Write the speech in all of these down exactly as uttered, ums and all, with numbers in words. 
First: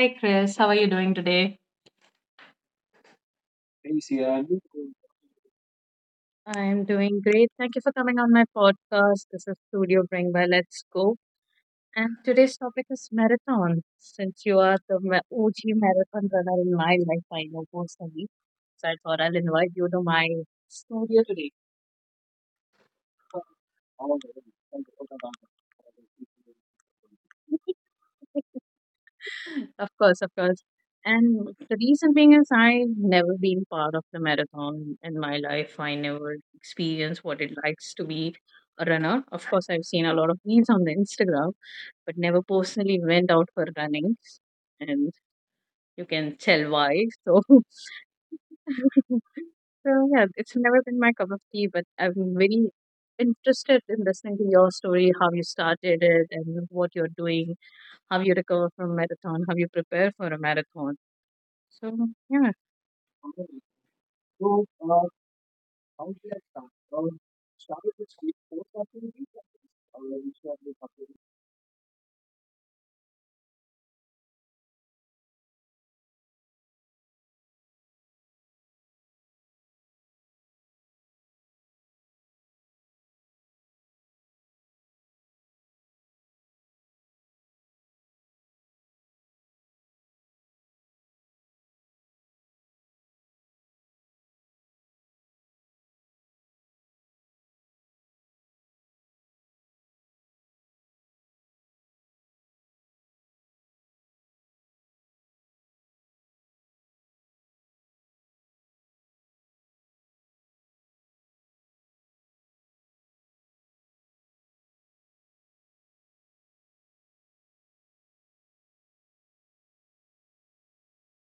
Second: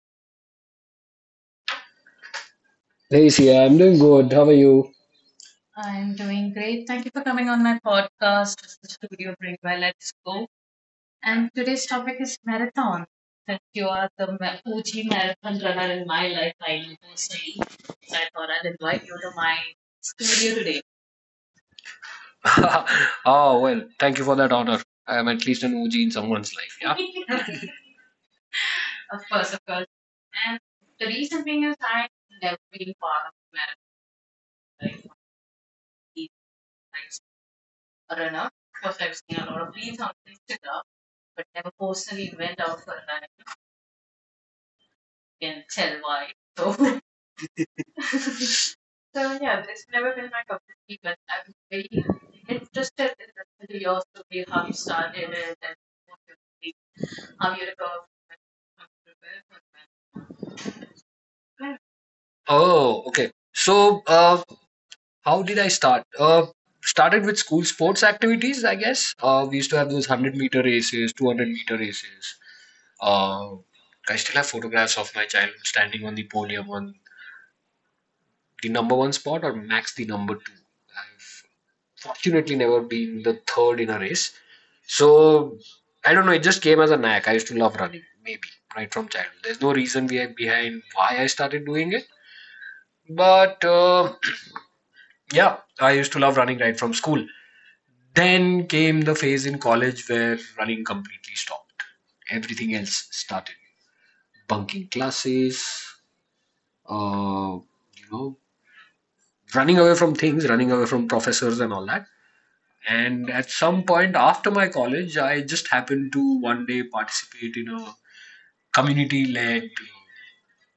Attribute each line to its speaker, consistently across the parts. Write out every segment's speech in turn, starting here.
Speaker 1: Hi, Chris. How are you doing today?
Speaker 2: Hey, Sia, I'm doing good. How are you?
Speaker 1: I'm doing great. Thank you for coming on my podcast. This is Studio Bring by Let's Go. And today's topic is marathon. Since you are the ma- O G marathon runner in my life, I know personally. So I thought I'll invite you to my studio today.
Speaker 2: Oh, well, thank you for that honor. I am at least an O G in someone's life, yeah?
Speaker 1: Of course, of course. And the reason being is I've never been part of the marathon in my life. I never experienced what it likes to be a runner. Of course, I've seen a lot of reels on the Instagram, but never personally went out for running. And you can tell why. So, so yeah, it's never been my cup of tea, but I'm very interested in listening to your story, how you started it and what you're doing, how you recover from marathon, how you prepare for a marathon. So yeah,
Speaker 2: Oh, okay. So, uh, how did I start? Uh, started with school sports activities, I guess. Uh, we used to have those 100 meter races, 200 meter races. Uh, I still have photographs of my child standing on the podium on the number one spot or max the number two. Fortunately never been the third in a race. So I don't know. It just came as a knack. I used to love running, maybe right from childhood. There's no reason behind why I started doing it, but uh, yeah, I used to love running right from school. Then came the phase in college where running completely stopped. Everything else started bunking classes, uh, you know, running away from things, running away from professors and all that. And at some point after my college, I just happened to one day participate in a community led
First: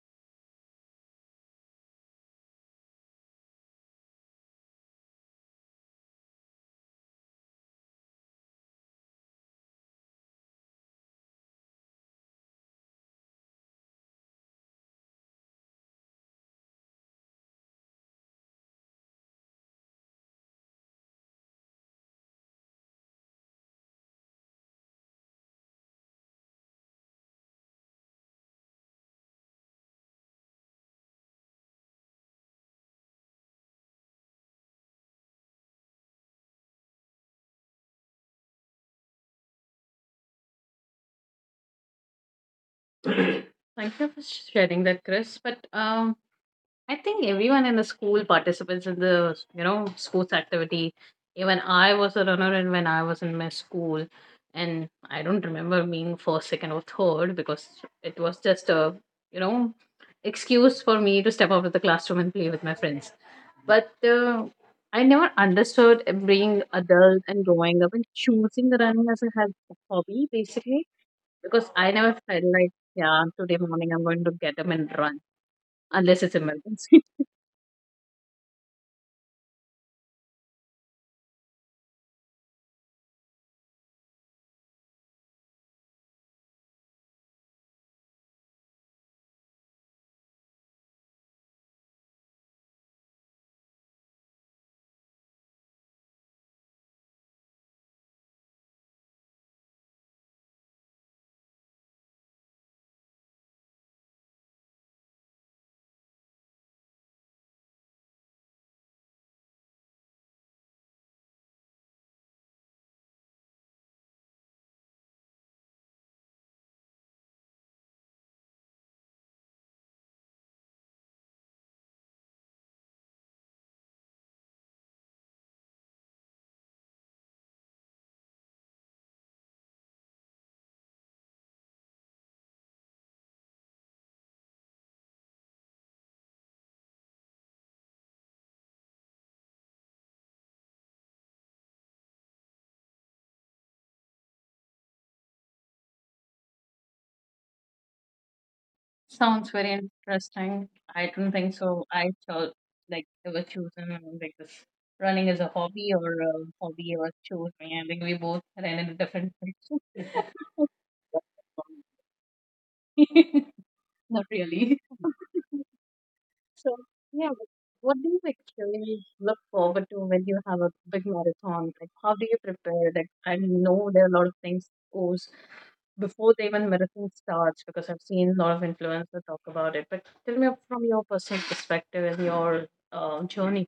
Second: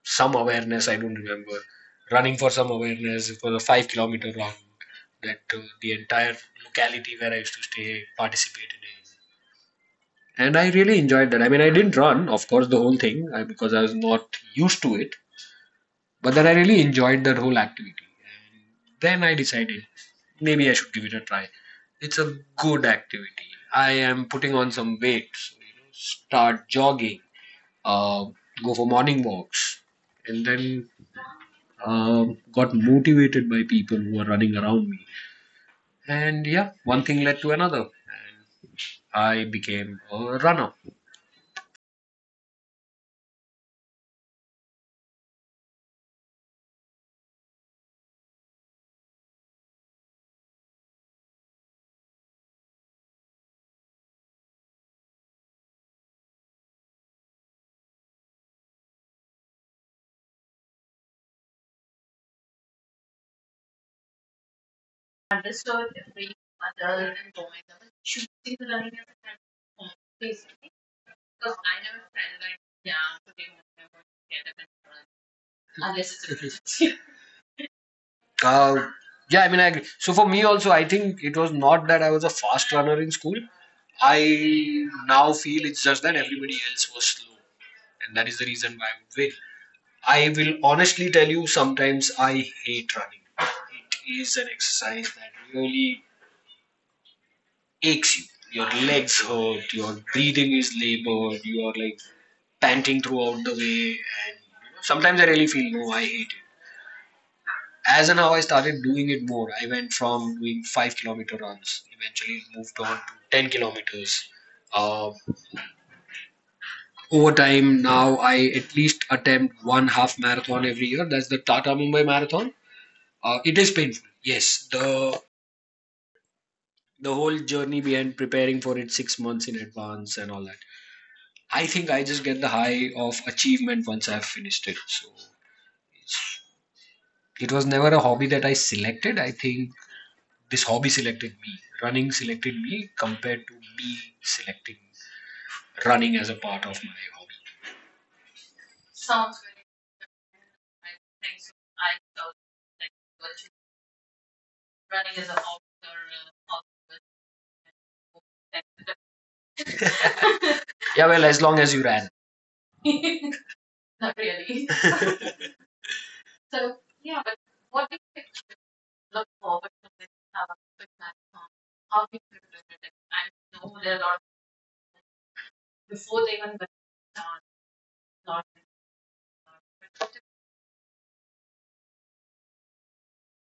Speaker 2: some awareness, I don't remember, running for some awareness for a five kilometer run that uh, the entire locality where I used to stay participated in. And I really enjoyed that. I mean, I didn't run, of course, the whole thing uh, because I was not used to it, but then I really enjoyed that whole activity. And then I decided maybe I should give it a try. It's a good activity. I am putting on some weight, so you know, start jogging, uh, go for morning walks, and then um, got motivated by people who were running around me. And yeah, one thing led to another. I became a runner.
Speaker 1: thank you for sharing that, Chris. But um, I think everyone in the school participates in the you know sports activity. Even I was a runner, and when I was in my school, and I don't remember being first, second, or third because it was just a you know excuse for me to step out of the classroom and play with my friends. But uh, I never understood being adult and growing up and choosing the running as a hab- hobby basically. Because I never felt like, yeah, today morning I'm going to get up and run unless it's
Speaker 2: Unless it's
Speaker 1: emergency.
Speaker 2: Uh, yeah, I mean, I, so for me also, I think it was not that I was a fast runner in school. I now feel it's just that everybody else was slow, and that is the reason why I'm I will honestly tell you, sometimes I hate running. It is an exercise that really aches you. Your legs hurt, your breathing is labored, you are like panting throughout the way, and sometimes I really feel no, I hate it. As and how I started doing it more, I went from doing five kilometer runs, eventually moved on to 10 kilometers. uh, Over time, now I at least attempt one half marathon every year. That's the Tata Mumbai Marathon. Uh, it is painful. Yes, the the whole journey behind preparing for it six months in advance and all that. I think I just get the high of achievement once I've finished it. So it was never a hobby that I selected. I think this hobby selected me. Running selected me compared to me selecting running as a part of my hobby.
Speaker 1: Sounds very interesting. I don't think so. I thought like it was chosen like this, running as a hobby or a hobby was chosen. I think we both ran in a different direction.
Speaker 2: Yeah, well, as long as you ran.
Speaker 1: Not really. So yeah, but what do you actually look forward to when you have a big marathon? Like how do you prepare? Like I know there are a lot of things goes before they even medicine starts because I've seen a lot of influencers talk about it. But tell me from your personal perspective and your um, journey.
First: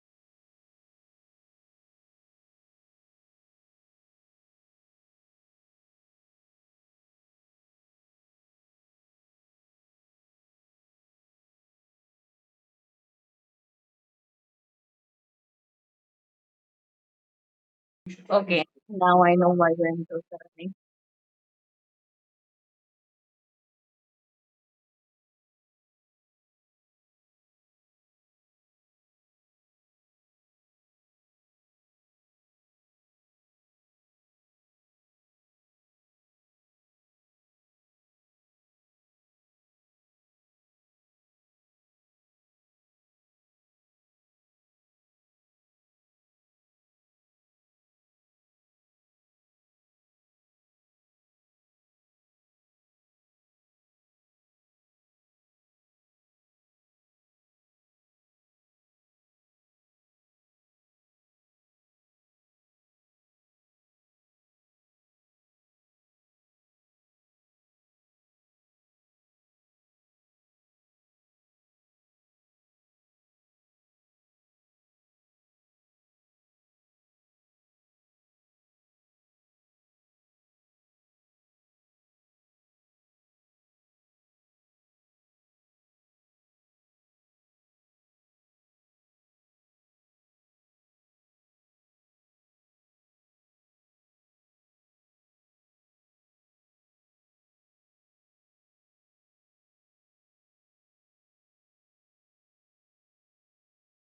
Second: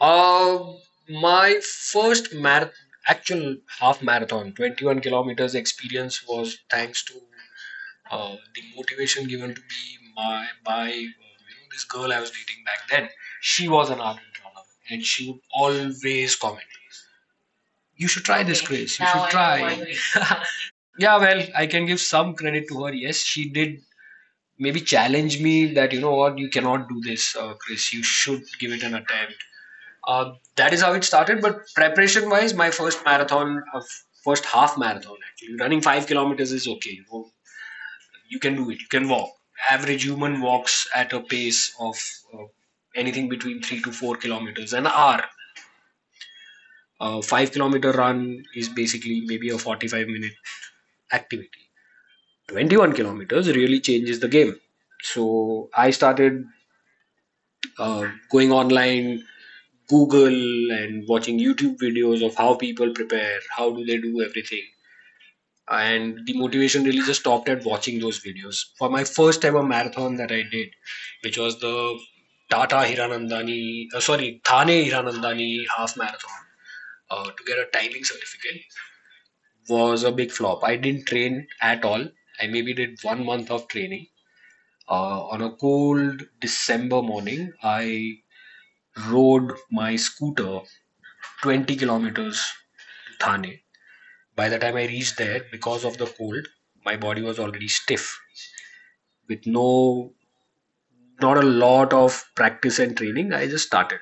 Speaker 2: Uh, my first marathon, actual half marathon, 21 kilometers experience was thanks to uh, the motivation given to me my, by uh, you know, this girl I was dating back then. She was an ardent runner, and she would always comment, "You should try this,
Speaker 1: Okay,
Speaker 2: Grace. You
Speaker 1: now
Speaker 2: should try."
Speaker 1: I know
Speaker 2: try."
Speaker 1: why you're into
Speaker 2: wanna
Speaker 1: therapy.
Speaker 2: Yeah, well, I can give some credit to her. Yes, she did maybe challenge me that you know what, you cannot do this, uh, Chris. You should give it an attempt. Uh, that is how it started. But preparation wise, my first marathon, uh, first half marathon actually, running five kilometers is okay. You, know, you can do it. You can walk. Average human walks at a pace of uh, anything between three to four kilometers an hour. A uh, five kilometer run is basically maybe a 45 minute activity. 21 kilometers really changes the game. So I started uh, going online, Google, and watching YouTube videos of how people prepare, how do they do everything. And the motivation really just stopped at watching those videos. For my first ever marathon that I did, which was the Tata Hiranandani, uh, sorry, Thane Hiranandani half marathon uh, to get a timing certificate, was a big flop. I didn't train at all. I maybe did one month of training. Uh, on a cold December morning, I rode my scooter 20 kilometers Thane. By the time I reached there, because of the cold, my body was already stiff. With no, not a lot of practice and training, I just started.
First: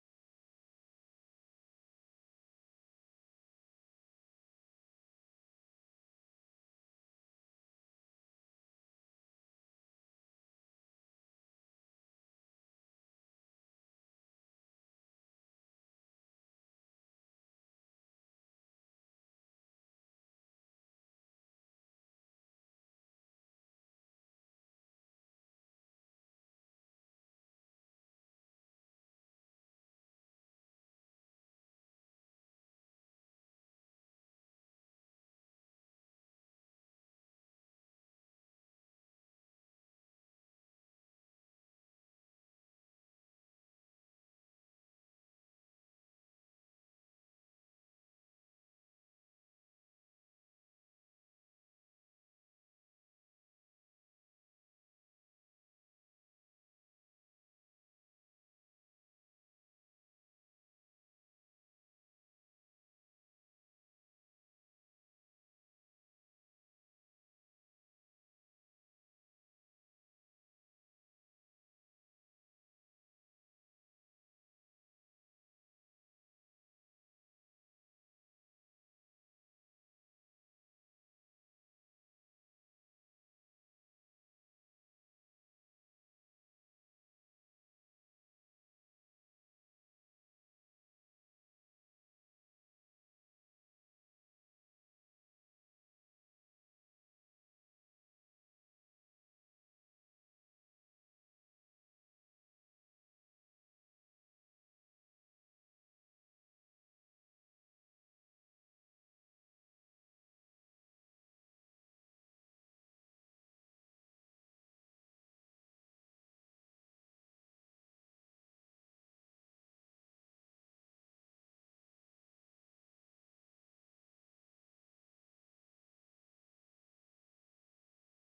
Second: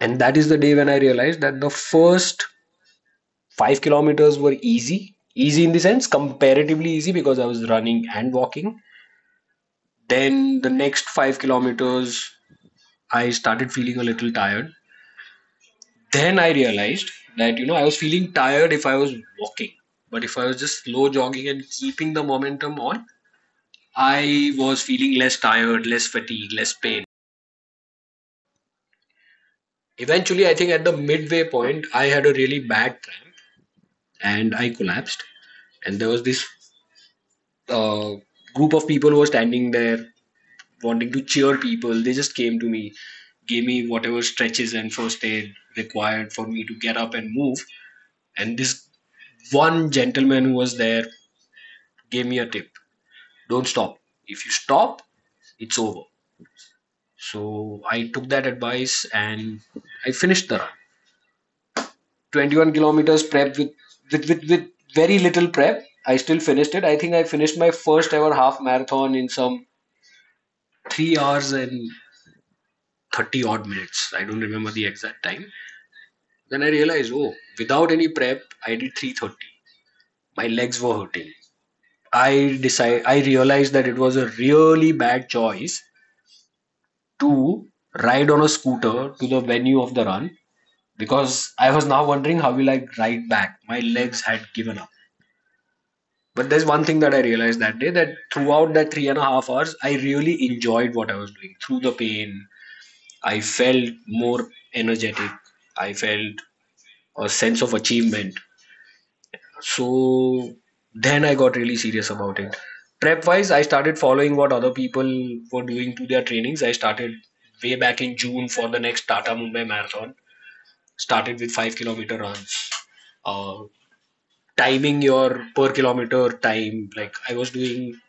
Speaker 2: And that is the day when I realized that the first five kilometers were easy. Easy in the sense, comparatively easy because I was running and walking. Then the next five kilometers, I started feeling a little tired. Then I realized that, you know, I was feeling tired if I was walking. But if I was just slow jogging and keeping the momentum on, I was feeling less tired, less fatigue, less pain. Eventually, I think at the midway point, I had a really bad cramp and I collapsed. And there was this uh, group of people who were standing there wanting to cheer people. They just came to me, gave me whatever stretches and first aid required for me to get up and move. And this one gentleman who was there gave me a tip: don't stop. If you stop, it's over. So I took that advice and I finished the run. twenty-one kilometers prep with with with, with very little prep. I still finished it. I think I finished my first ever half marathon in some three hours and thirty odd minutes. I don't remember the exact time. Then I realized, oh, without any prep, I did three thirty. My legs were hurting. I decide I realized that it was a really bad choice to ride on a scooter to the venue of the run because I was now wondering how will I ride back. My legs had given up. But there's one thing that I realized that day, that throughout that three and a half hours, I really enjoyed what I was doing. Through the pain, I felt more energetic. I felt a sense of achievement. So then I got really serious about it. Prep wise, I started following what other people were doing to their trainings. I started way back in June for the next Tata Mumbai Marathon. Started with five kilometer runs. Uh, timing your per kilometer time. Like I was doing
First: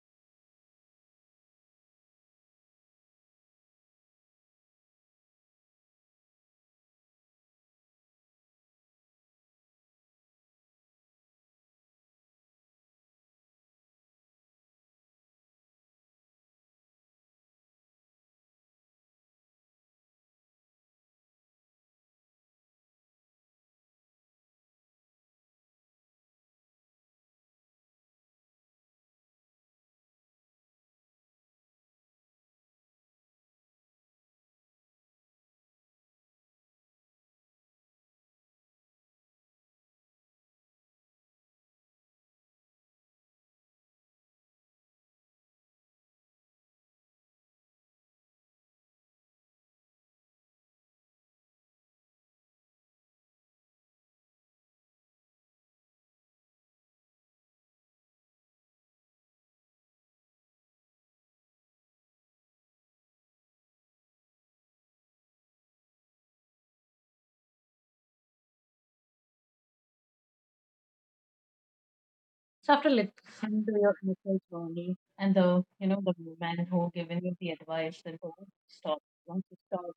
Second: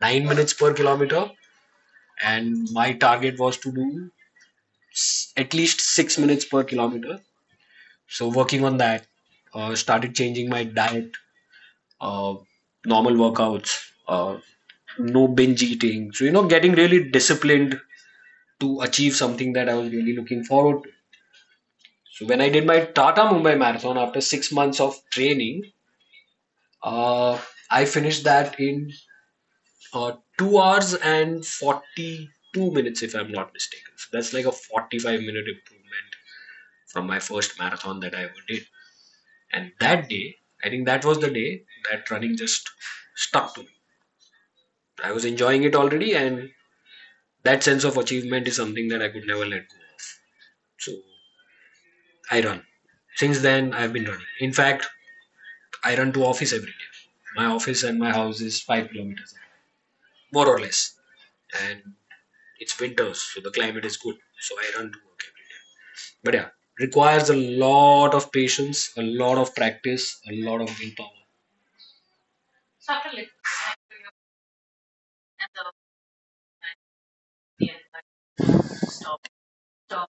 Speaker 2: nine minutes per kilometer, and my target was to do at least six minutes per kilometer. So working on that, uh, started changing my diet, uh, normal workouts, uh, no binge eating. So you know, getting really disciplined to achieve something that I was really looking forward to. So when I did my Tata Mumbai Marathon after six months of training, uh, I finished that in uh, two hours and forty-two minutes, if I'm not mistaken. So that's like a forty-five minute improvement from my first marathon that I ever did. And that day, I think that was the day that running just stuck to me. I was enjoying it already, and that sense of achievement is something that I could never let go of. So I run. Since then, I've been running. In fact, I run to office every day. My office and my house is five kilometers more or less. And it's winters, so the climate is good. So I run to work every day. But yeah, requires a lot of patience, a lot of practice, a lot of willpower.
Speaker 1: So after listening to your initial journey and the you know the man who given you the advice that oh, stop, once you stop,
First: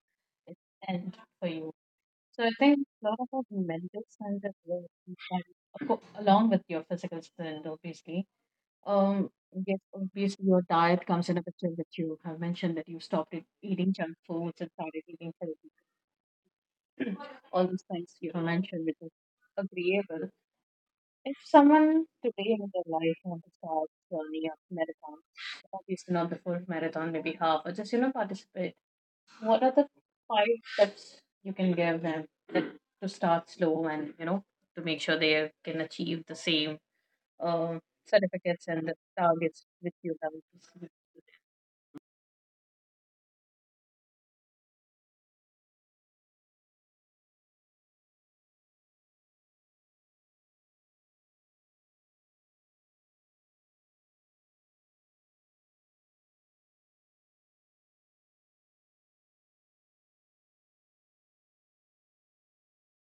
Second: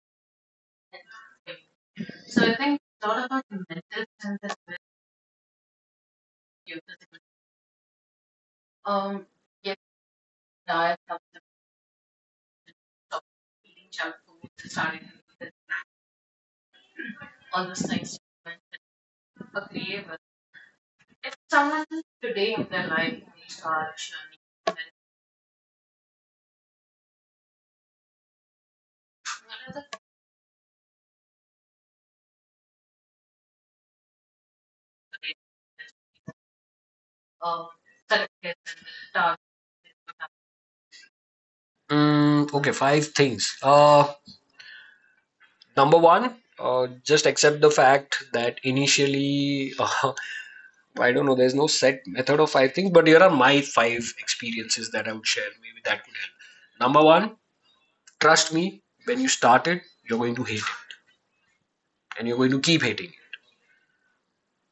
Speaker 1: it's end for you. So I think a lot of our mental strength as well, is, like, along with your physical strength, obviously. Um, yes, obviously your diet comes in a picture that you have mentioned that you stopped it- eating junk foods and started eating healthy. All these things you have mentioned, which is agreeable. If someone today in their life wants to start journey of marathon, obviously not the full marathon, maybe half, or just you know participate. What are the five steps you can give them that, to start slow and you know to make sure they can achieve the same uh, certificates and the targets which you have?
Speaker 2: Mm, okay, five things. Uh, number one, uh, just accept the fact that initially, uh, I don't know, there's no set method of five things, but here are my five experiences that I would share. Maybe that would help. Number one, trust me, when you start it, you're going to hate it and you're going to keep hating it.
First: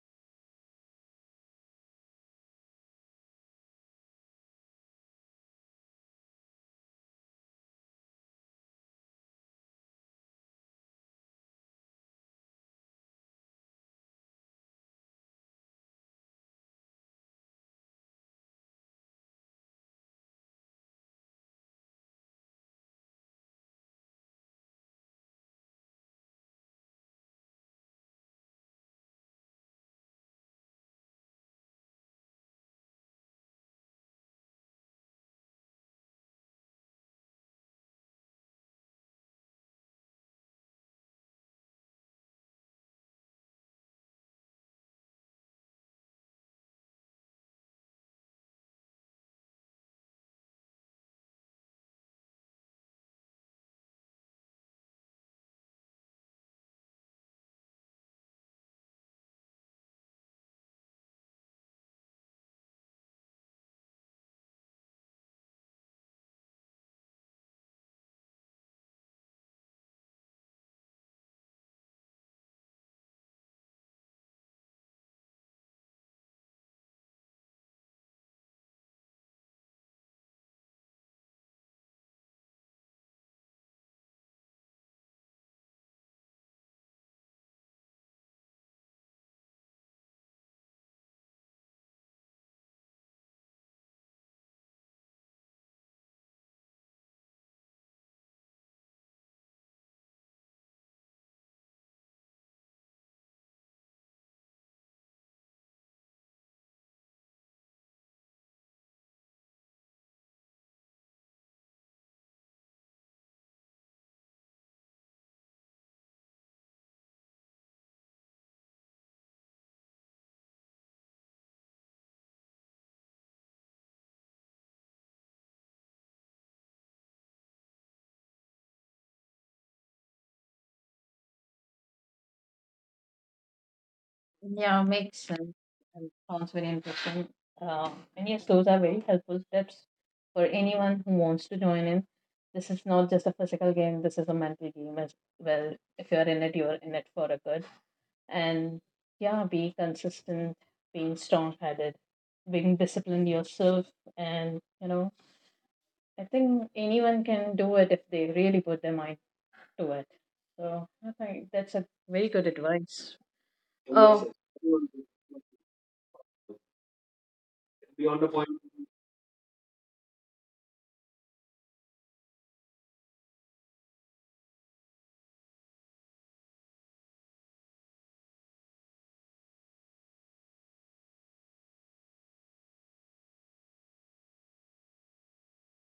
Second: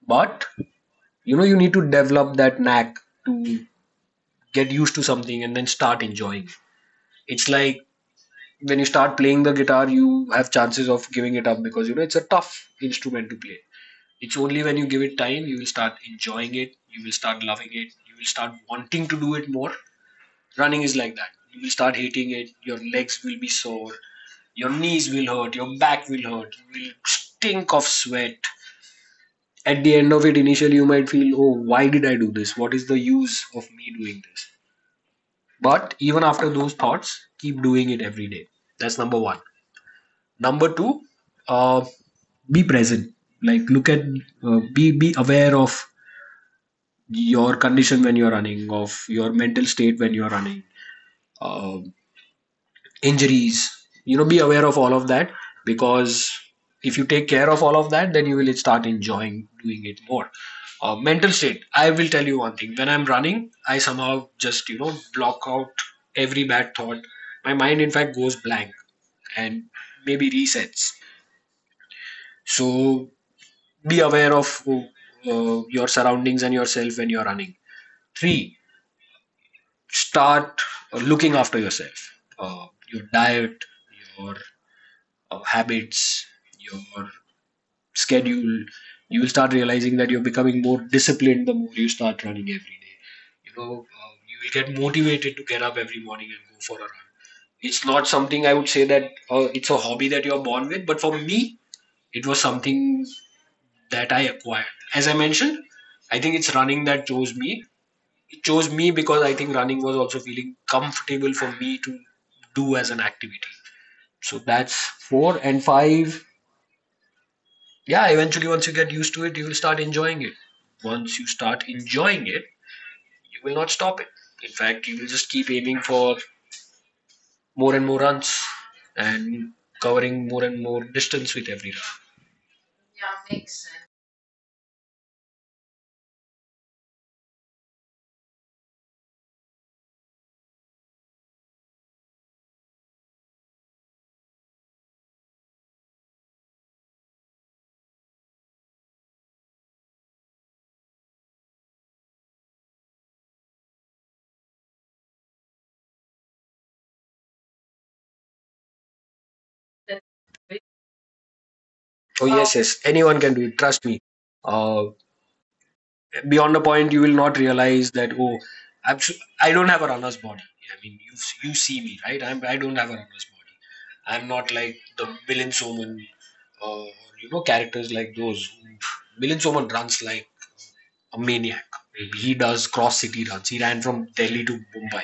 Speaker 2: But you know, you need to develop that knack to get used to something and then start enjoying it. It's like when you start playing the guitar, you have chances of giving it up because you know it's a tough instrument to play. It's only when you give it time, you will start enjoying it. You will start loving it. You will start wanting to do it more. Running is like that. You will start hating it. Your legs will be sore, your knees will hurt, your back will hurt, you will stink of sweat at the end of it. Initially, you might feel, oh, why did I do this? What is the use of me doing this? But even after those thoughts, keep doing it every day. That's number one. Number two, uh, be present. Like look at, uh, be be aware of your condition when you're running, of your mental state when you're running, uh, injuries. You know, be aware of all of that because if you take care of all of that, then you will start enjoying doing it more. Uh, mental state. I will tell you one thing. When I'm running, I somehow just you know block out every bad thought. My mind, in fact, goes blank and maybe resets. So be aware of uh, uh, your surroundings and yourself when you're running. Three, start uh, looking after yourself, uh, your diet, your uh, habits, your schedule. You will start realizing that you're becoming more disciplined the more you start running every day. You know uh, you will get motivated to get up every morning and go for a run. It's not something I would say that uh, it's a hobby that you're born with, but for me, it was something that I acquired. As I mentioned, I think it's running that chose me. It chose me because I think running was also feeling comfortable for me to do as an activity. So that's four and five. Yeah, eventually, once you get used to it, you will start enjoying it. Once you start enjoying it, you will not stop it. In fact, you will just keep aiming for more and more runs and covering more and more distance with every run.
Speaker 1: Yeah, makes sense. And sounds very interesting. Um, and yes, those are very helpful steps for anyone who wants to join in. This is not just a physical game, this is a mental game as well. If you're in it, you're in it for a good. And yeah, be consistent, being strong headed, being disciplined yourself. And, you know, I think anyone can do it if they really put their mind to it. So I think that's a very good
Speaker 2: Oh, yes,
Speaker 1: advice.
Speaker 2: yes. Anyone can do it.
Speaker 1: Oh,
Speaker 2: Trust me. Uh, Beyond a point you will not realize that, oh, I'm su- I don't have a runner's body. I mean, you you see me, right. I'm I don't have a runner's body. I'm not like the villain Soman, or, you know, characters like those. Villain Soman runs like a maniac. He does cross city runs. He ran from Delhi to Mumbai.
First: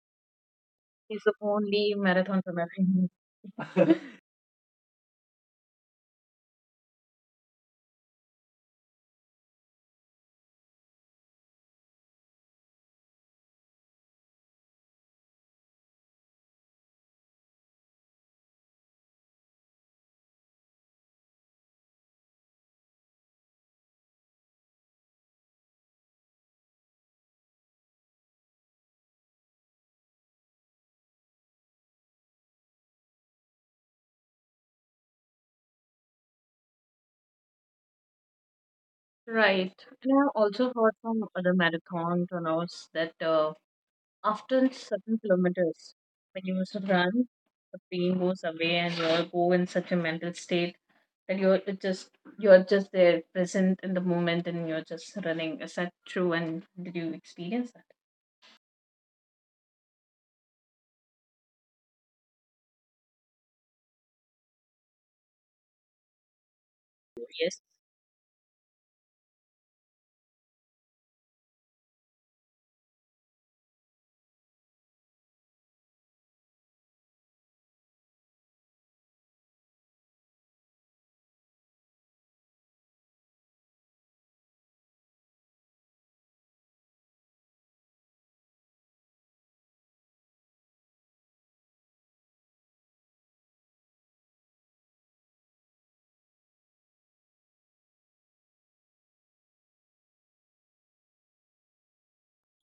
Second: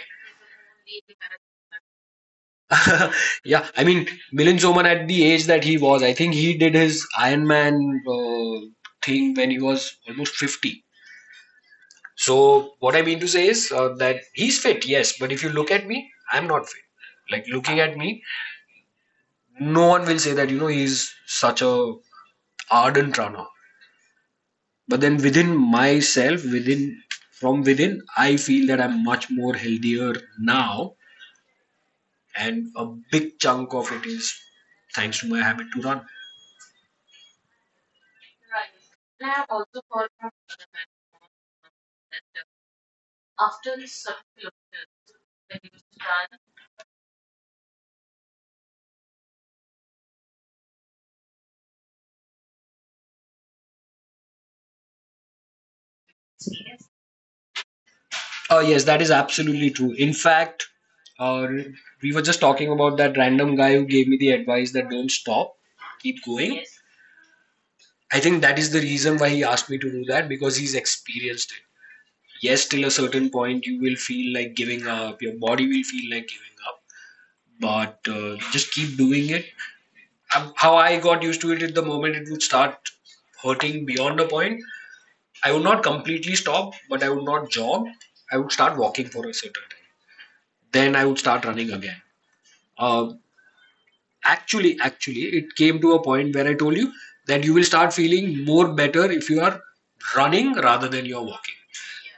Speaker 1: is the only marathon runner.
Speaker 2: Yeah,
Speaker 1: I
Speaker 2: I
Speaker 1: know.
Speaker 2: mean, Milan Soman, at the age that he was, I think he did his Iron Man uh, thing when he was almost fifty. So what I mean to say is, uh, that he's fit, yes, but if you look at me, I'm not fit. Like, looking at me, no one will say that, you know, he's such a ardent runner. But then within myself, within from within, I feel that I'm much more healthier now, and a big chunk of it is thanks to my habit to run.
Speaker 1: Right. And I've also heard from other marathon runners that uh, after certain kilometers, when you used to run, the pain goes away and you go in such a mental state that you're it just you're just there, present in the moment, and you're just running. Is that true? And did you experience that?
Speaker 2: Uh, yes, that is absolutely true. In fact, uh, we were just talking about that random guy who gave me the advice that don't stop, keep going.
Speaker 1: Yes.
Speaker 2: I think that is the reason why he asked me to do that, because he's experienced it. Yes, till a certain point, you will feel like giving up, your body will feel like giving up, but uh, just keep doing it. Um, How I got used to it, at the moment it would start hurting beyond a point. I would not completely stop, but I would not jog. I would start walking for a certain time. Then I would start running again. Uh, actually, actually, it came to a point where I told you that you will start feeling more better if you are running rather than you're walking.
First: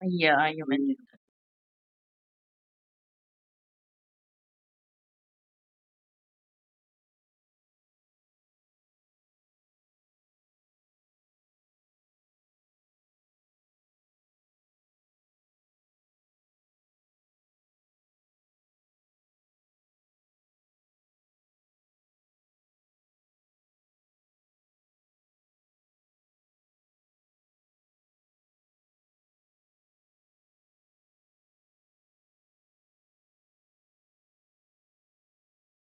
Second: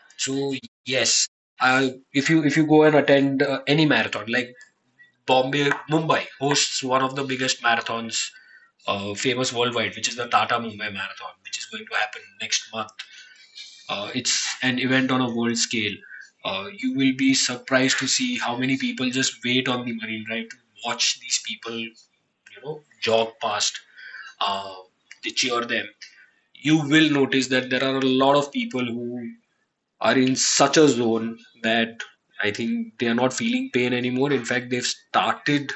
Speaker 1: Yeah,
Speaker 2: So
Speaker 1: you mentioned
Speaker 2: yes. Uh, if you if you go and attend uh, any marathon, like Bombay, Mumbai hosts one of the biggest marathons, uh, famous worldwide, which is the Tata Mumbai Marathon, which is going to happen next month. Uh, it's an event on a world scale. Uh, you will be surprised to see how many people just wait on the Marine Drive to watch these people, you know, jog past. Uh, they cheer them. You will notice that there are a lot of people who are in such a zone that I think they are not feeling pain anymore. In fact, they've started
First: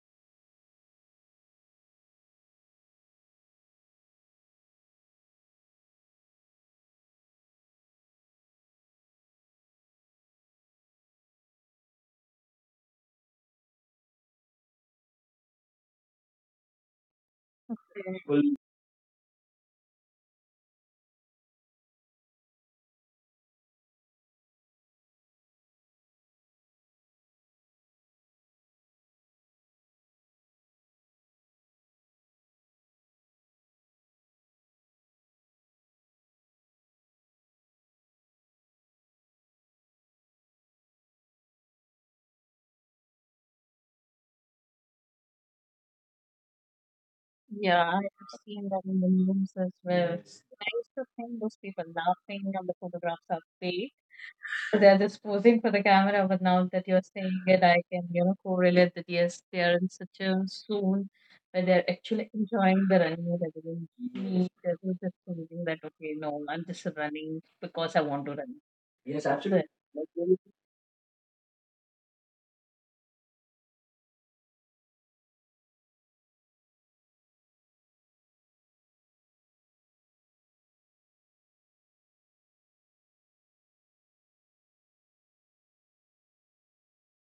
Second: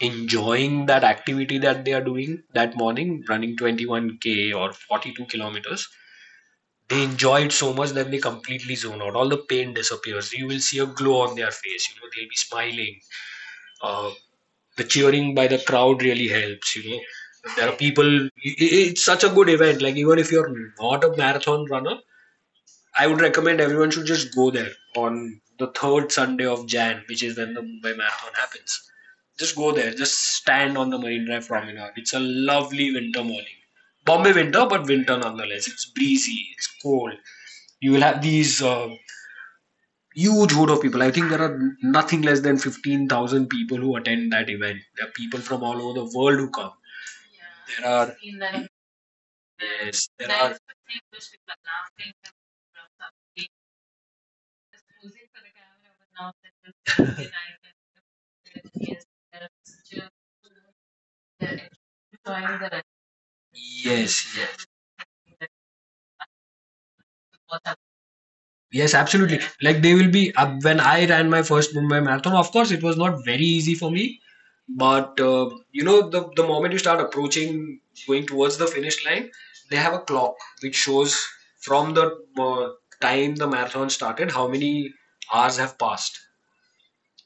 Speaker 2: enjoying that activity that they are doing that morning, running twenty-one k or forty-two kilometers. They enjoy it so much that they completely zone out. All the pain disappears. You will see a glow on their face. You know, they'll be smiling. Uh, the cheering by the crowd really helps. You know, there are people.
Speaker 1: that.
Speaker 2: It's such a good event. Like, even if you're not a marathon runner, I would recommend everyone should just go there on the third Sunday of Jan, which is when the Mumbai Marathon happens. Just go there. Just stand on the Marine Drive promenade. It's a lovely winter morning. Bombay winter, but winter nonetheless. It's breezy. It's cold. You will have these uh, huge hood of people. I think there are nothing less than fifteen thousand people who attend that event. There are people from all over the world who come. Yeah.
Speaker 1: Yeah, I have
Speaker 2: There
Speaker 1: seen
Speaker 2: are
Speaker 1: that in the news as
Speaker 2: Yes,
Speaker 1: well.
Speaker 2: there
Speaker 1: Yes.
Speaker 2: are,
Speaker 1: I used to think those people laughing on the photographs are fake. They're just posing for the camera, but now that you're saying it, I can, you know, correlate that yes, they are in such a zone where they're actually enjoying the running rather than
Speaker 2: yes,
Speaker 1: me. They're
Speaker 2: yes.
Speaker 1: just thinking that okay, no, I'm just running because I want to run.
Speaker 2: Yes, absolutely. Like, they will be up when I ran my first Mumbai marathon. Of course, it was not very easy for me, but uh, you know, the the moment you start approaching, going towards the finish line, they have a clock which shows from the uh, time the marathon started how many hours have passed.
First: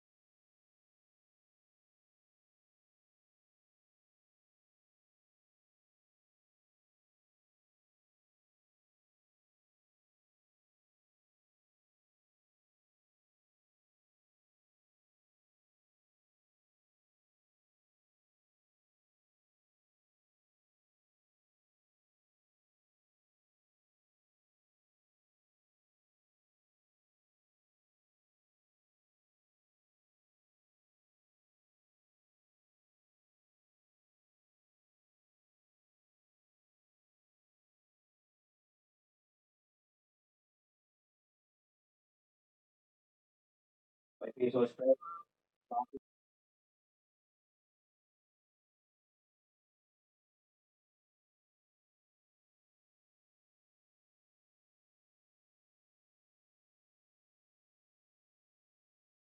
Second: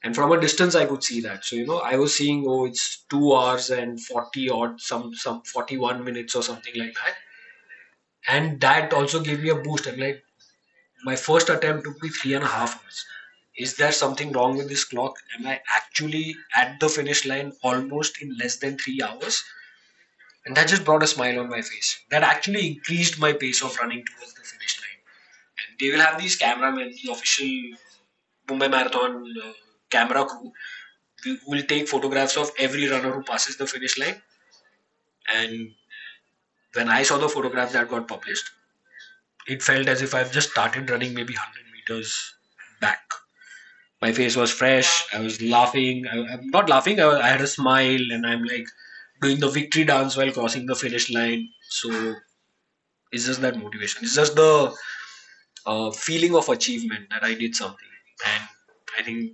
Speaker 2: And from a distance, I could see that. So, you know, I was seeing, oh, it's two hours and forty odd, some some forty one minutes or something like that. And that also gave me a boost. I'm like, my first attempt took me three and a half hours. Is there something wrong with this clock? Am I actually at the finish line almost in less than three hours? And that just brought a smile on my face. That actually increased my pace of running towards the finish line. And they will have these cameramen, the official Mumbai Marathon uh, camera crew, who will take photographs of every runner who passes the finish line. And when I saw the photographs that got published, it felt as if I've just started running maybe one hundred meters back. My face was fresh. I was laughing. I, I'm not laughing. I, I had a smile, and I'm like doing the victory dance while crossing the finish line. So it's just that motivation. It's just the uh, feeling of achievement that I did something, and I think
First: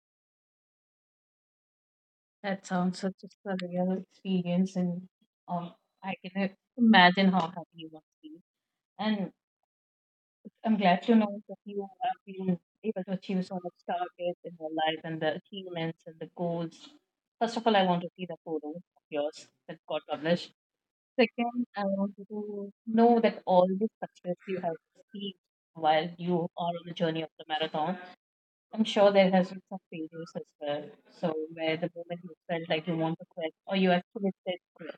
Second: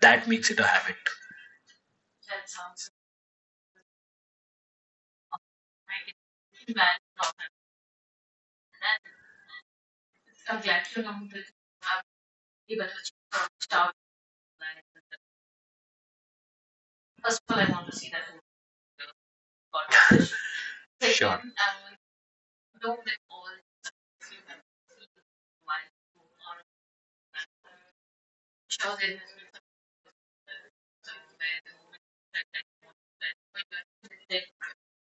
Speaker 2: that makes it a habit.
Speaker 1: That sounds such a real experience, and um, I can imagine how happy you must be. And I'm glad to know that you have been able to achieve so much targets in your life and the achievements and the goals. First of all, I want to see the photo of yours that got published.
Speaker 2: Sure.
Speaker 1: Second, I want to know that all the success you have achieved while you are on the journey of the marathon. I'm sure there has been some failures as well. So where the moment you felt like you want to quit or you actually said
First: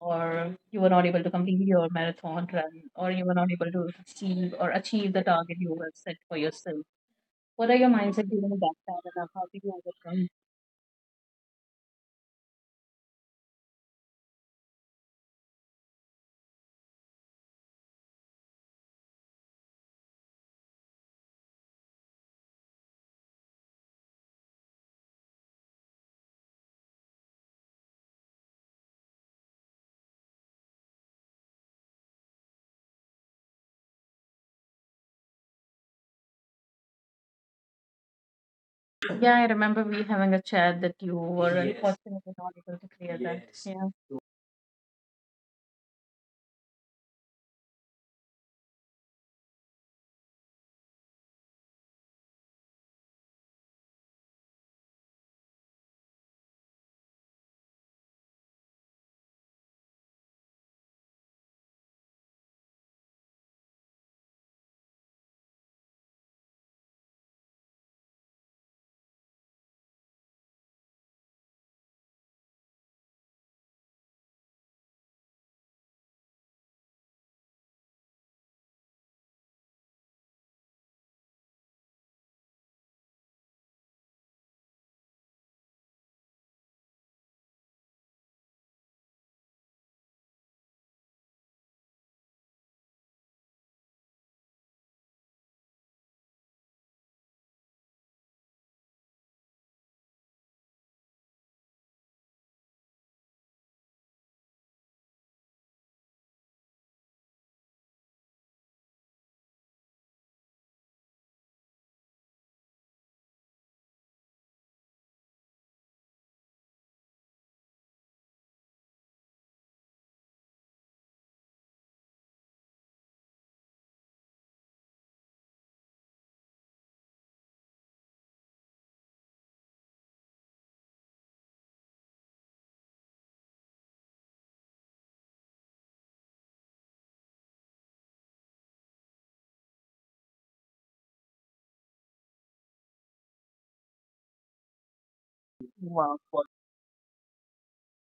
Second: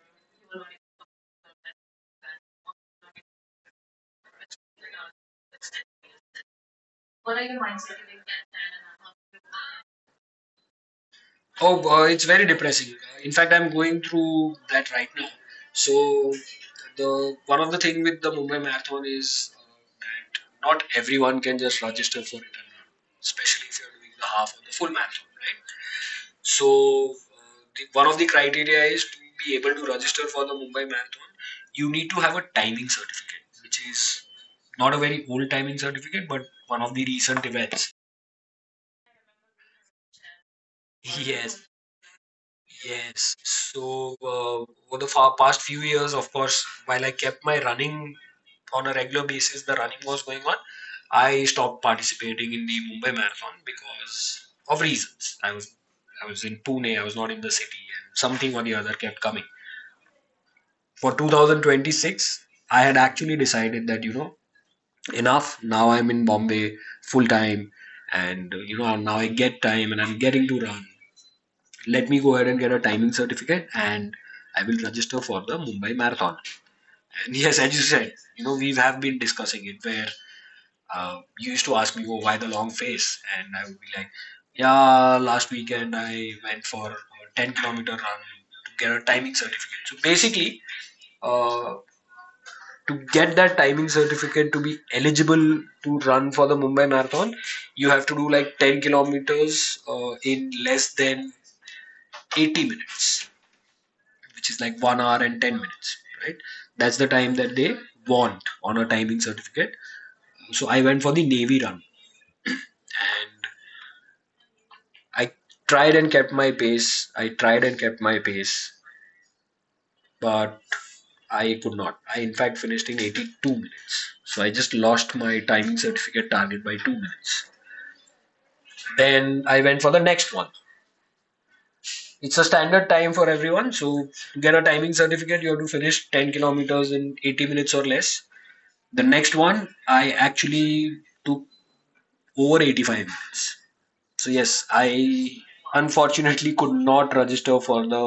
Speaker 1: or you were not able to complete your marathon run, or you were not able to achieve or achieve the target you were set for yourself. What are your mindset during that time and how did you overcome?
Speaker 2: Oh, uh, it's very depressing. In fact, I'm going through that right now. So, the one of the thing with the Mumbai Marathon is uh, that not everyone can just register for it and run, especially if you're doing the half or the full marathon, right? So, uh, the, one of the criteria is to be able to register for the Mumbai Marathon. You need to have a timing certificate, which is not a very old timing certificate, but one of the recent events.
Speaker 1: Yeah, I remember we having a chat that you were
Speaker 2: Yes.
Speaker 1: unfortunately not able to clear
Speaker 2: Yes.
Speaker 1: that. Yeah.
Speaker 2: So, uh, over the fa past few years, of course, while I kept my running on a regular basis, the running was going on. I stopped participating in the Mumbai Marathon because of reasons. I was I was in Pune, I was not in the city, and something or the other kept coming. For two thousand twenty-six, I had actually decided that, you know, enough. Now I'm in Bombay full time, and uh, you know, now I get time and I'm getting to run, let me go ahead and get a timing certificate and I will register for the Mumbai Marathon. And yes, as you said, you know, we have been discussing it where uh, you used to ask me, oh, why the long face? And I would be like, yeah, last weekend I went for a ten kilometer run to get a timing certificate. So basically, uh, to get that timing certificate to be eligible to run for the Mumbai Marathon, you have to do like ten kilometers uh, in less than eighty minutes, which is like one hour and ten minutes, right? That's the time that they want on a timing certificate. So I went for the navy run, and I tried and kept my pace i tried and kept my pace. But I could not. I, in fact, finished in eighty-two minutes. So I just lost my timing certificate target by two minutes. Then I went for the next one. It's a standard time for everyone. So to get a timing certificate you have to finish ten kilometers in eighty minutes or less. The next one, I actually took over eighty-five minutes. So yes, I
Speaker 1: Wow.
Speaker 2: unfortunately could not register for the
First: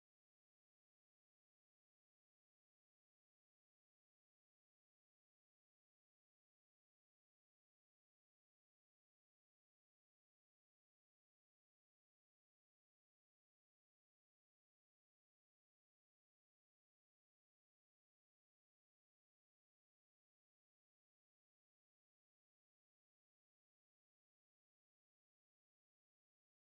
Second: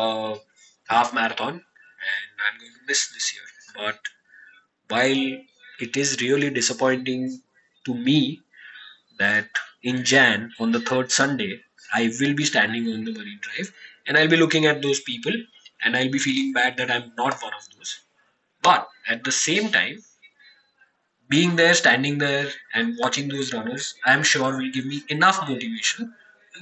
Speaker 2: uh, half marathon, and I'm going to miss this year. But while it is really disappointing to me that in Jan on the third Sunday, I will be standing on the Marine Drive, and I'll be looking at those people, and I'll be feeling bad that I'm not one of those. But at the same time, being there, standing there, and watching those runners, I'm sure will give me enough motivation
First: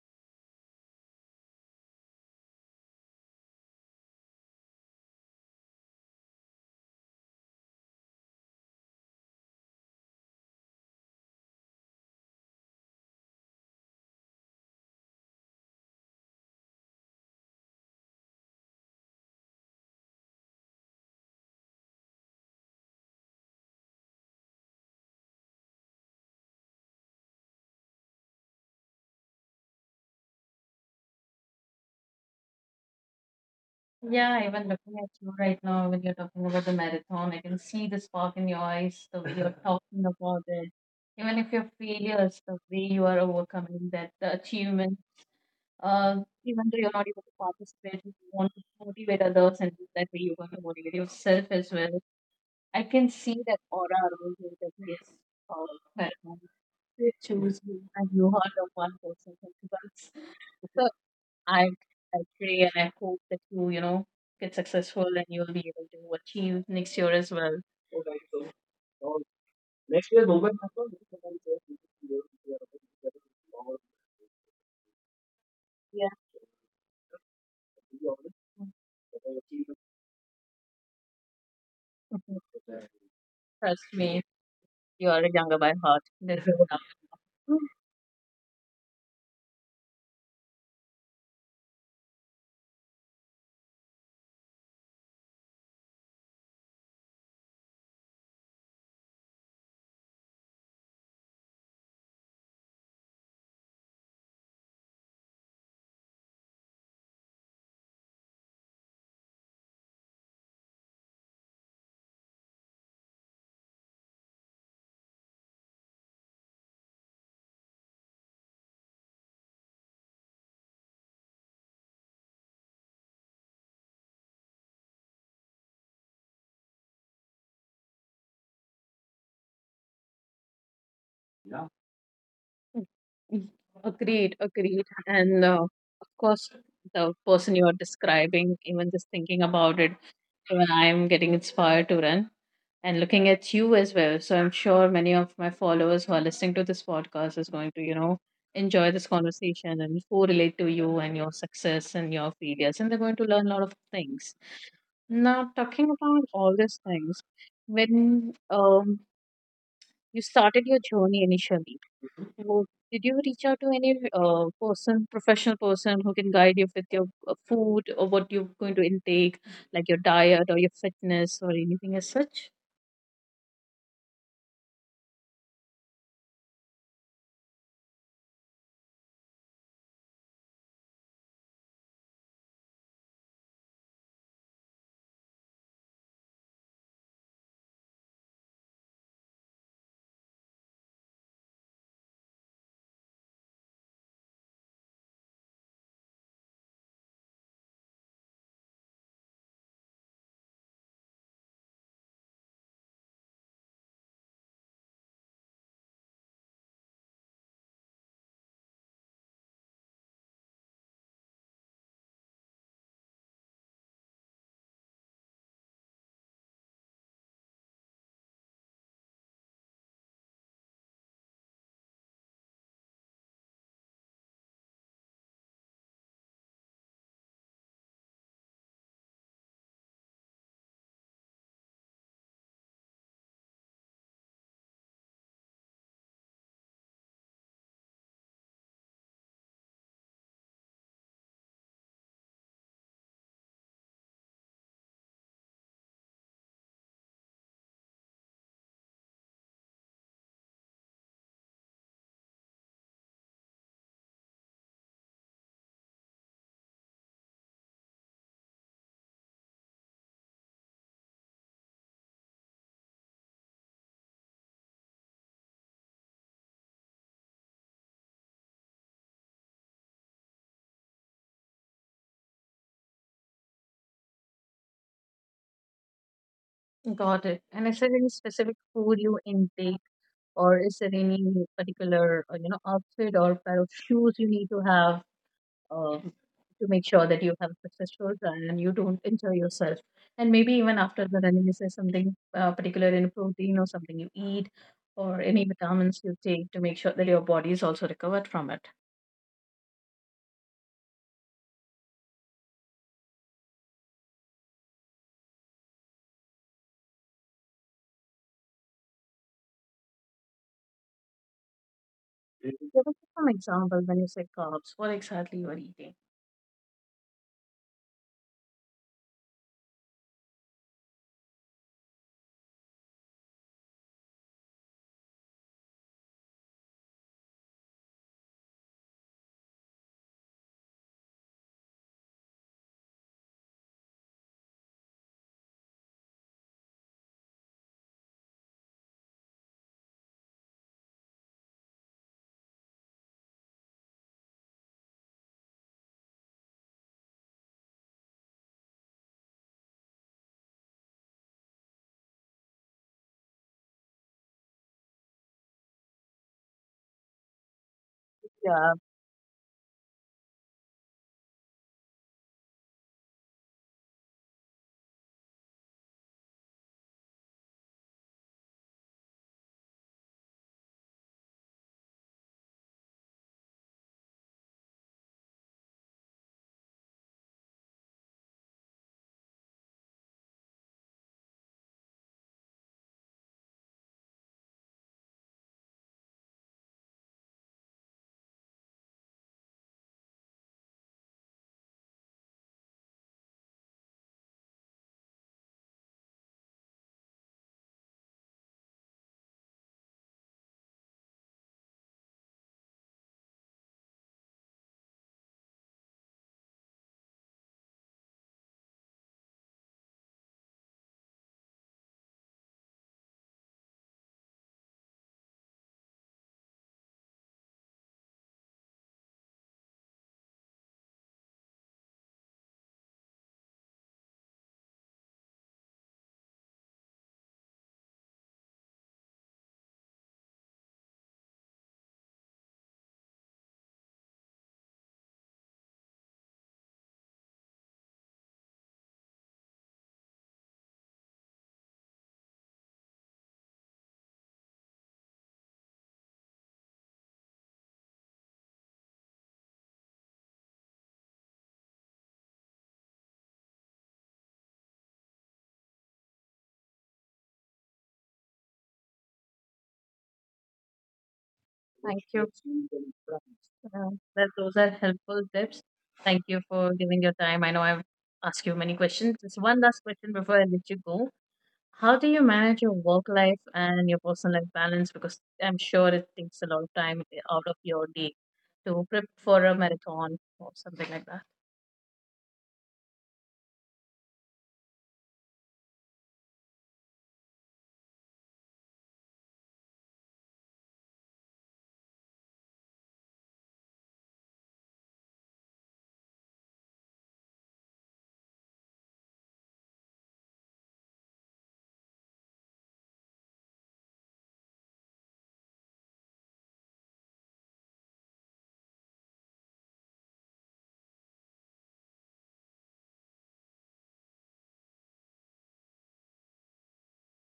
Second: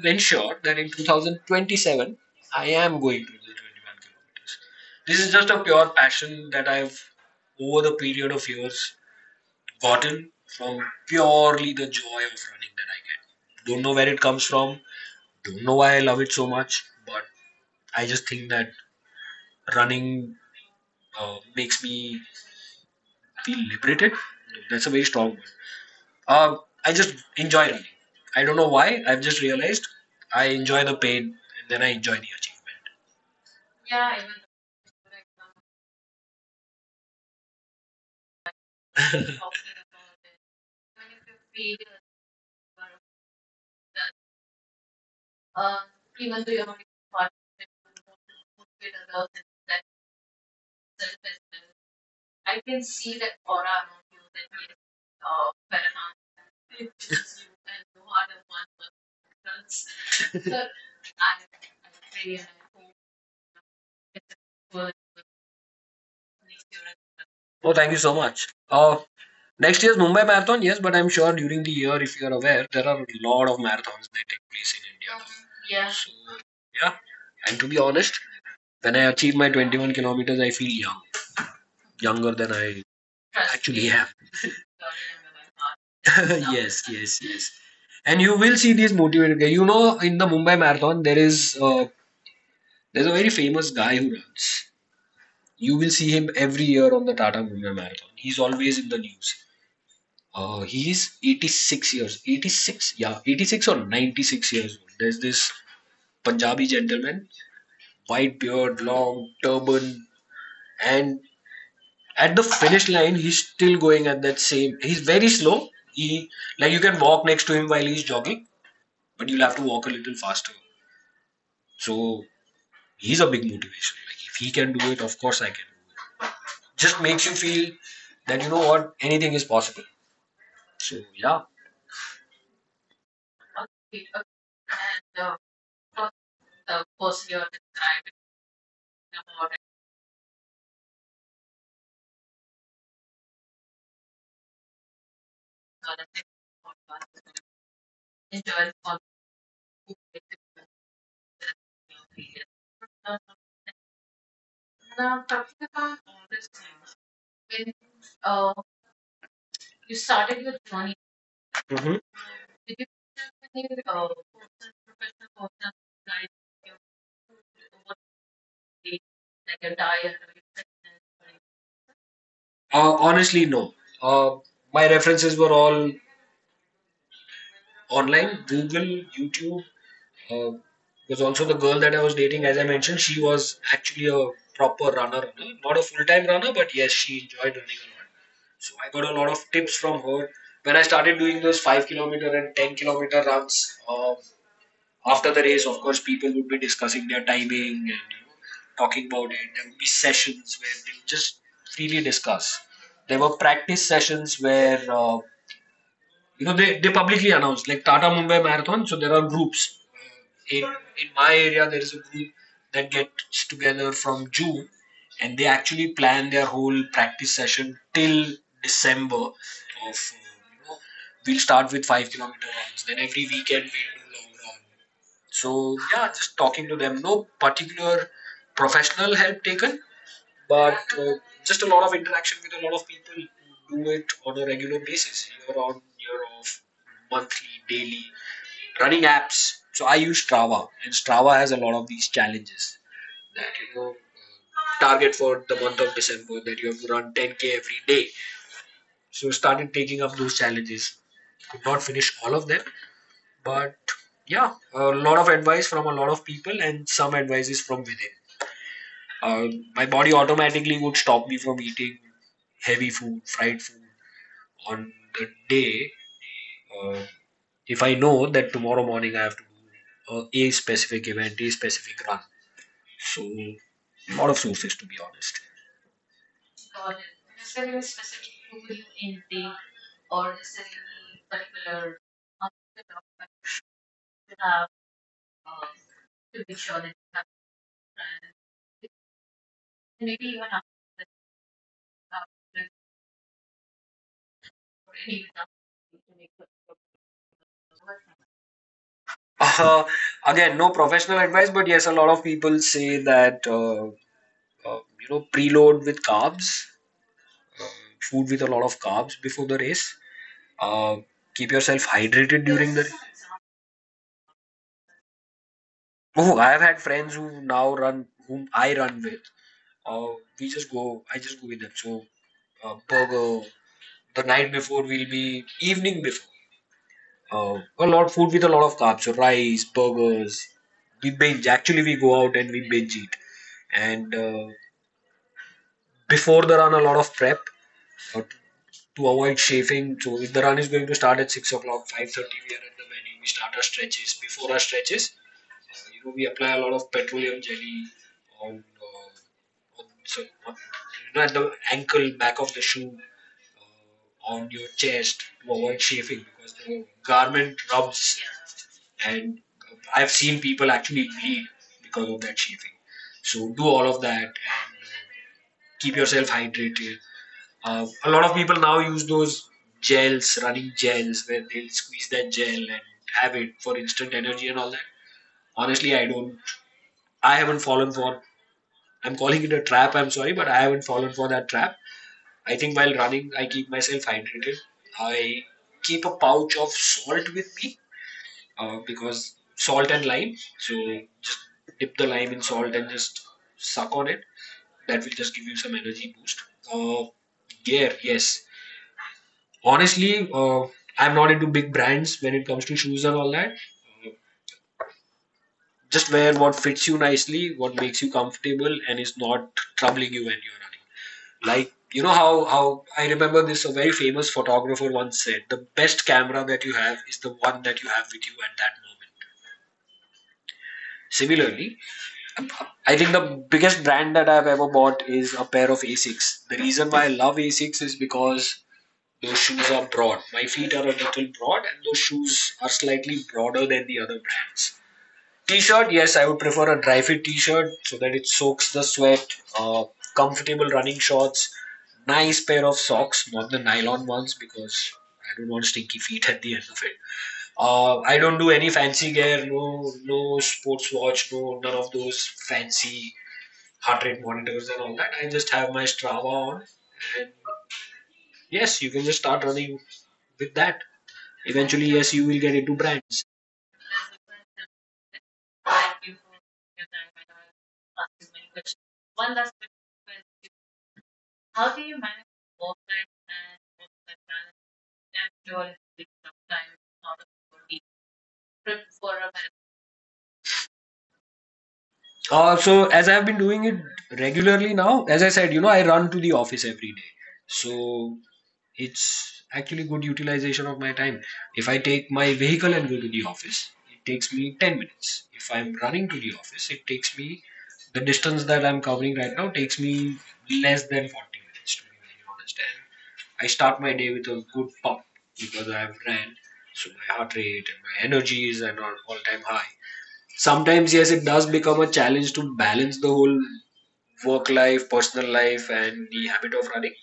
Speaker 2: to ensure that in two thousand twenty-seven, I am going to do the twenty-one kilometers. This is just a pure passion that I've, over the period of years, gotten from purely the joy of running that I get. Don't know where it comes from, don't know why I love it so much, but I just think that running uh, makes me feel liberated. That's a very strong word. Um, I just enjoy running. I don't know why. I've just realized I enjoy the pain, and then I enjoy the achievement.
Speaker 1: Yeah, even looking at you right now when you're talking about the marathon, I can see the spark in your eyes, the way you're talking about it. Even if you're failures, the way you are overcoming that, the achievement, uh, even though you're not able to participate, you want to motivate others, and that way you want to motivate yourself as well. I can see that aura around you that yes, uh, that one choose you, and you heard of one person from the others. So I, I pray and I hope that you, you know, get successful and you'll be able to achieve next year as well.
Speaker 2: Oh, thank you so much. Uh, next year's Mumbai Marathon, yes, but I'm sure during the year, if you're aware, there are a lot of marathons that take place in India.
Speaker 1: Yeah,
Speaker 2: Yeah. So, yeah. And to be honest, when I achieve my twenty-one kilometers, I feel young, younger than I
Speaker 1: trust
Speaker 2: actually
Speaker 1: me,
Speaker 2: am.
Speaker 1: you are younger by heart. This is enough.
Speaker 2: Yes, yes, yes. And you will see these motivated guys. You know, in the Mumbai Marathon, there is uh, there's a very famous guy who runs. You will see him every year on the Tata Mumbai Marathon. He's always in the news. Uh, he is eighty-six years, eighty-six, yeah, eighty-six or ninety-six years old. There's this Punjabi gentleman, white beard, long turban, and at the finish line, he's still going at that same. He's very slow. He like you can walk next to him while he's jogging, but you'll have to walk a little faster. So he's a big motivation. Like if he can do it, of course I can. Just makes you feel that, you know what, anything is possible. So yeah.
Speaker 1: Mm. Agreed, agreed. And uh, of course, the person you are describing, even just thinking about it, even I'm getting inspired to run and looking at you as well. So I'm sure many of my followers who are listening to this podcast is going to, you know, enjoy this conversation and correlate to you and your success and your failures. And they're going to learn a lot of things. Now, talking about all these things, when um, you started your journey initially,
Speaker 2: hmm
Speaker 1: so did you reach out to any uh, person, professional person who can guide you with your uh, food or what you're going to intake, like your diet or your fitness or anything as such?
Speaker 2: uh, Honestly, no. Uh, my references were all online, Google, YouTube. Uh, because also the girl that I was dating, as I mentioned, she was actually a proper runner, runner. Not a full-time runner, but yes, she enjoyed running a lot. So I got a lot of tips from her. When I started doing those five kilometer and ten kilometer runs, uh, after the race, of course, people would be discussing their timing, and you know, talking about it. There would be sessions where they would just freely discuss. There were practice sessions where uh, you know, they, they publicly announced like Tata Mumbai Marathon. So there are groups in in my area. There is a group that gets together from June, and they actually plan their whole practice session till December of uh, you know, we'll start with five kilometer runs, then every weekend we'll do long runs. So yeah, just talking to them. No particular professional help taken, but uh, just a lot of interaction with a lot of people who do it on a regular basis, year on, year off, monthly, daily, running apps. So I use Strava, and Strava has a lot of these challenges that, you know, target for the month of December that you have to run ten k every day. So started taking up those challenges. Could not finish all of them, but yeah, a lot of advice from a lot of people, and some advice is from within. Uh, my body automatically would stop me from eating heavy food, fried food on the day, uh, if I know that tomorrow morning I have to do uh, a specific event, a specific run. So, a lot of sources to be honest.
Speaker 1: Got it. And is there any specific food you intake, or is there any particular uh, you know outfit or pair of shoes you need to have? uh, to make sure that you have a successful run and you don't injure yourself. And maybe even after the running, is there something uh, particular in protein or something you eat or any vitamins you take to make sure that your body is also recovered from it?
Speaker 2: Uh, Again, no professional advice, but yes, a lot of people say that uh, uh, you know, preload with carbs, uh, food with a lot of carbs before the race. Uh, Keep yourself
Speaker 1: Give us
Speaker 2: hydrated
Speaker 1: some
Speaker 2: during the.
Speaker 1: example when you say carbs, what exactly you are eating.
Speaker 2: Oh, I have had friends who now run, whom I run with. Uh, we just go. I just go with them. So uh, burger the night before will be evening before. Uh, a lot food with a lot of carbs. So rice, burgers. We binge. Actually, we go out and we binge eat. And uh, Before the run, a lot of prep uh, to avoid chafing. So if the run is going to start at six o'clock, five thirty, we are at the venue. We start our stretches. Before our stretches, uh, you know, we apply a lot of petroleum jelly on, uh, on, so on, you know, at the ankle, back of the shoe, uh, on your chest to avoid chafing because the garment
Speaker 1: Yeah,
Speaker 2: rubs, and I've seen people actually bleed because of that chafing. So do all of that. Keep yourself hydrated. Uh, a lot of people now use those gels, running gels, where they'll squeeze that gel and have it for instant energy and all that. Honestly, I don't. I haven't fallen for I'm calling it a trap. I'm sorry, but I haven't fallen for that trap. I think while running, I keep myself hydrated. I keep a pouch of salt with me uh, because salt and lime. So just dip the lime in salt and just suck on it. That will just give you some energy boost. Uh, Gear, yes. Honestly, uh, I'm not into big brands when it comes to shoes and all that. Uh, Just wear what fits you nicely, what makes you comfortable, and is not troubling you when you're running. Like, you know, how how I remember this, a very famous photographer once said, the best camera that you have is the one that you have with you at that moment. Similarly, I think the biggest brand that I've ever bought is a pair of Asics. The reason why I love Asics is because those shoes are broad. My feet are a little broad, and those shoes are slightly broader than the other brands. T-shirt, yes, I would prefer a dry fit T-shirt so that it soaks the sweat. Uh, Comfortable running shorts, nice pair of socks, not the nylon ones because I don't want stinky feet at the end of it. Uh, I don't do any fancy gear, no, no sports watch, no none of those fancy heart rate monitors and all that. I just have my Strava on. Yes, you can just start running with that.
Speaker 1: thank you.
Speaker 2: Eventually, yes, you will get into brands.
Speaker 1: Yeah, that, those are helpful tips. Thank you for giving your time. I know I've asked you many questions. Just one last question before I let you go. How do you manage your work life and your personal life balance? Because I'm sure it takes a lot of time out of your day to prep for a marathon or something like that.
Speaker 2: Uh, so as I've been doing it regularly now, as I said, you know, I run to the office every day. So it's actually good utilization of my time. If I take my vehicle and go to the office, it takes me ten minutes. If I'm running to the office, it takes me the distance that I'm covering right now takes me less than forty minutes to be very honest. And I start my day with a good pump because I've ran. So my heart rate and my energies and all all time high. Sometimes, yes, it does become a challenge to balance the whole work life, personal life, and the habit of running.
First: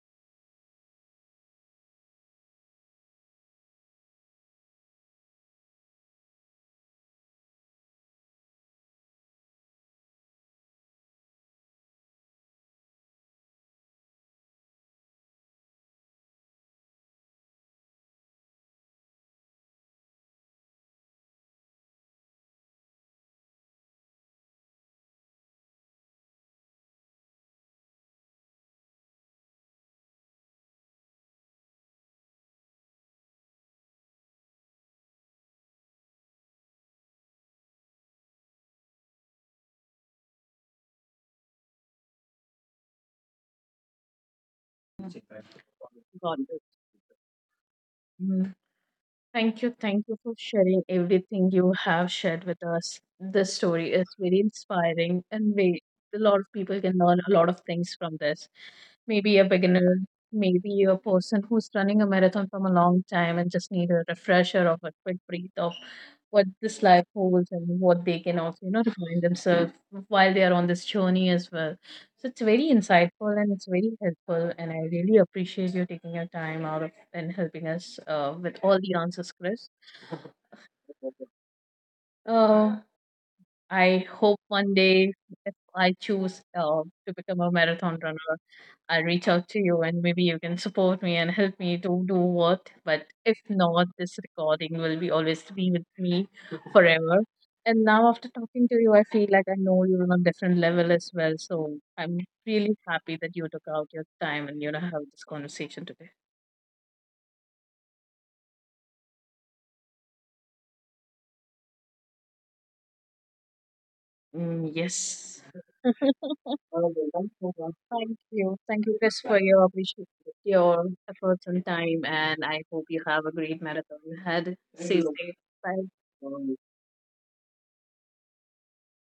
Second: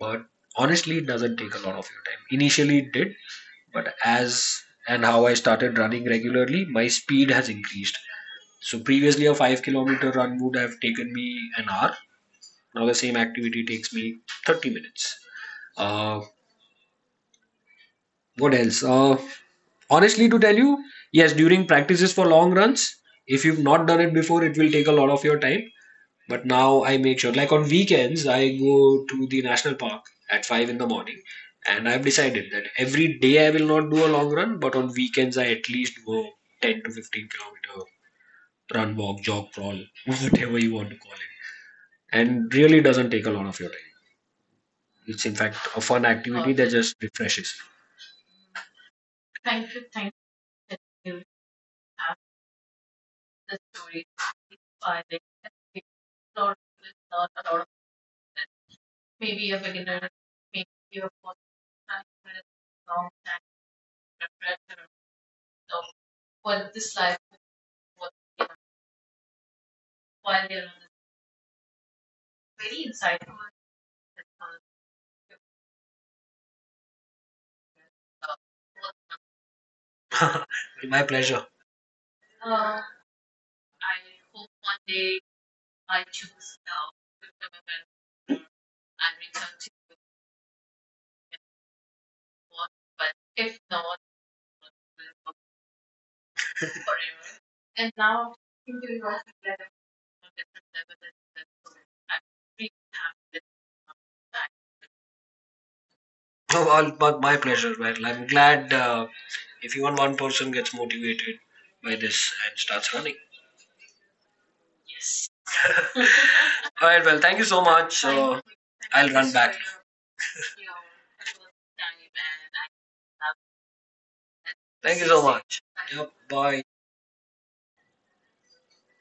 Speaker 2: But honestly, it doesn't take a lot of your time. Initially, it did, but as and how I started running regularly, my speed has increased. So previously, a five kilometer run would have taken me an hour. Now the same activity takes me thirty minutes. Uh, What else? Uh, honestly, to tell you, yes, during practices for long runs, if you've not done it before, it will take a lot of your time. But now I make sure, like on weekends, I go to the national park at five in the morning. And I've decided that every day I will not do a long run, but on weekends, I at least go ten to fifteen kilometer run, walk, jog, crawl, whatever you want to call it. And really doesn't take a lot of your time. It's in fact a fun
Speaker 1: Got
Speaker 2: activity
Speaker 1: it.
Speaker 2: that just refreshes.
Speaker 1: Mm. Thank you. Thank you for sharing everything you have shared with us. This story is very inspiring, and we, a lot of people can learn a lot of things from this. Maybe a beginner, maybe a person who's running a marathon from a long time and just need a refresher of a quick breathe of what this life holds and what they can also you know remind themselves while they are on this journey as well, so it's very insightful and it's very helpful and I really appreciate you taking your time out of and helping us uh, with all the answers, Chris.
Speaker 2: My pleasure.
Speaker 1: uh, I hope one day if I choose uh, to become a marathon runner I'll reach out to you and maybe you can support me and help me to do what. But if not, this recording will be always be with me forever. And now after talking to you, I feel like I know you on a different level as well. So I'm really happy that you took out your time and you know have this conversation today.
Speaker 2: Oh, all, but my pleasure, man. I'm glad uh, if even one person gets motivated by this and starts running.
Speaker 1: Mm, yes. All
Speaker 2: All
Speaker 1: the
Speaker 2: right,
Speaker 1: love
Speaker 2: well, thank you
Speaker 1: for.
Speaker 2: so much.
Speaker 1: Thank
Speaker 2: Uh,
Speaker 1: you. Thank you,
Speaker 2: I'll
Speaker 1: Chris,
Speaker 2: run
Speaker 1: for
Speaker 2: back. now.
Speaker 1: your appreciation, your efforts and time. And I hope you have a great marathon ahead. Thank Stay
Speaker 2: Thank you
Speaker 1: you.
Speaker 2: so
Speaker 1: Safe.
Speaker 2: much.
Speaker 1: Bye.
Speaker 2: Yep, bye.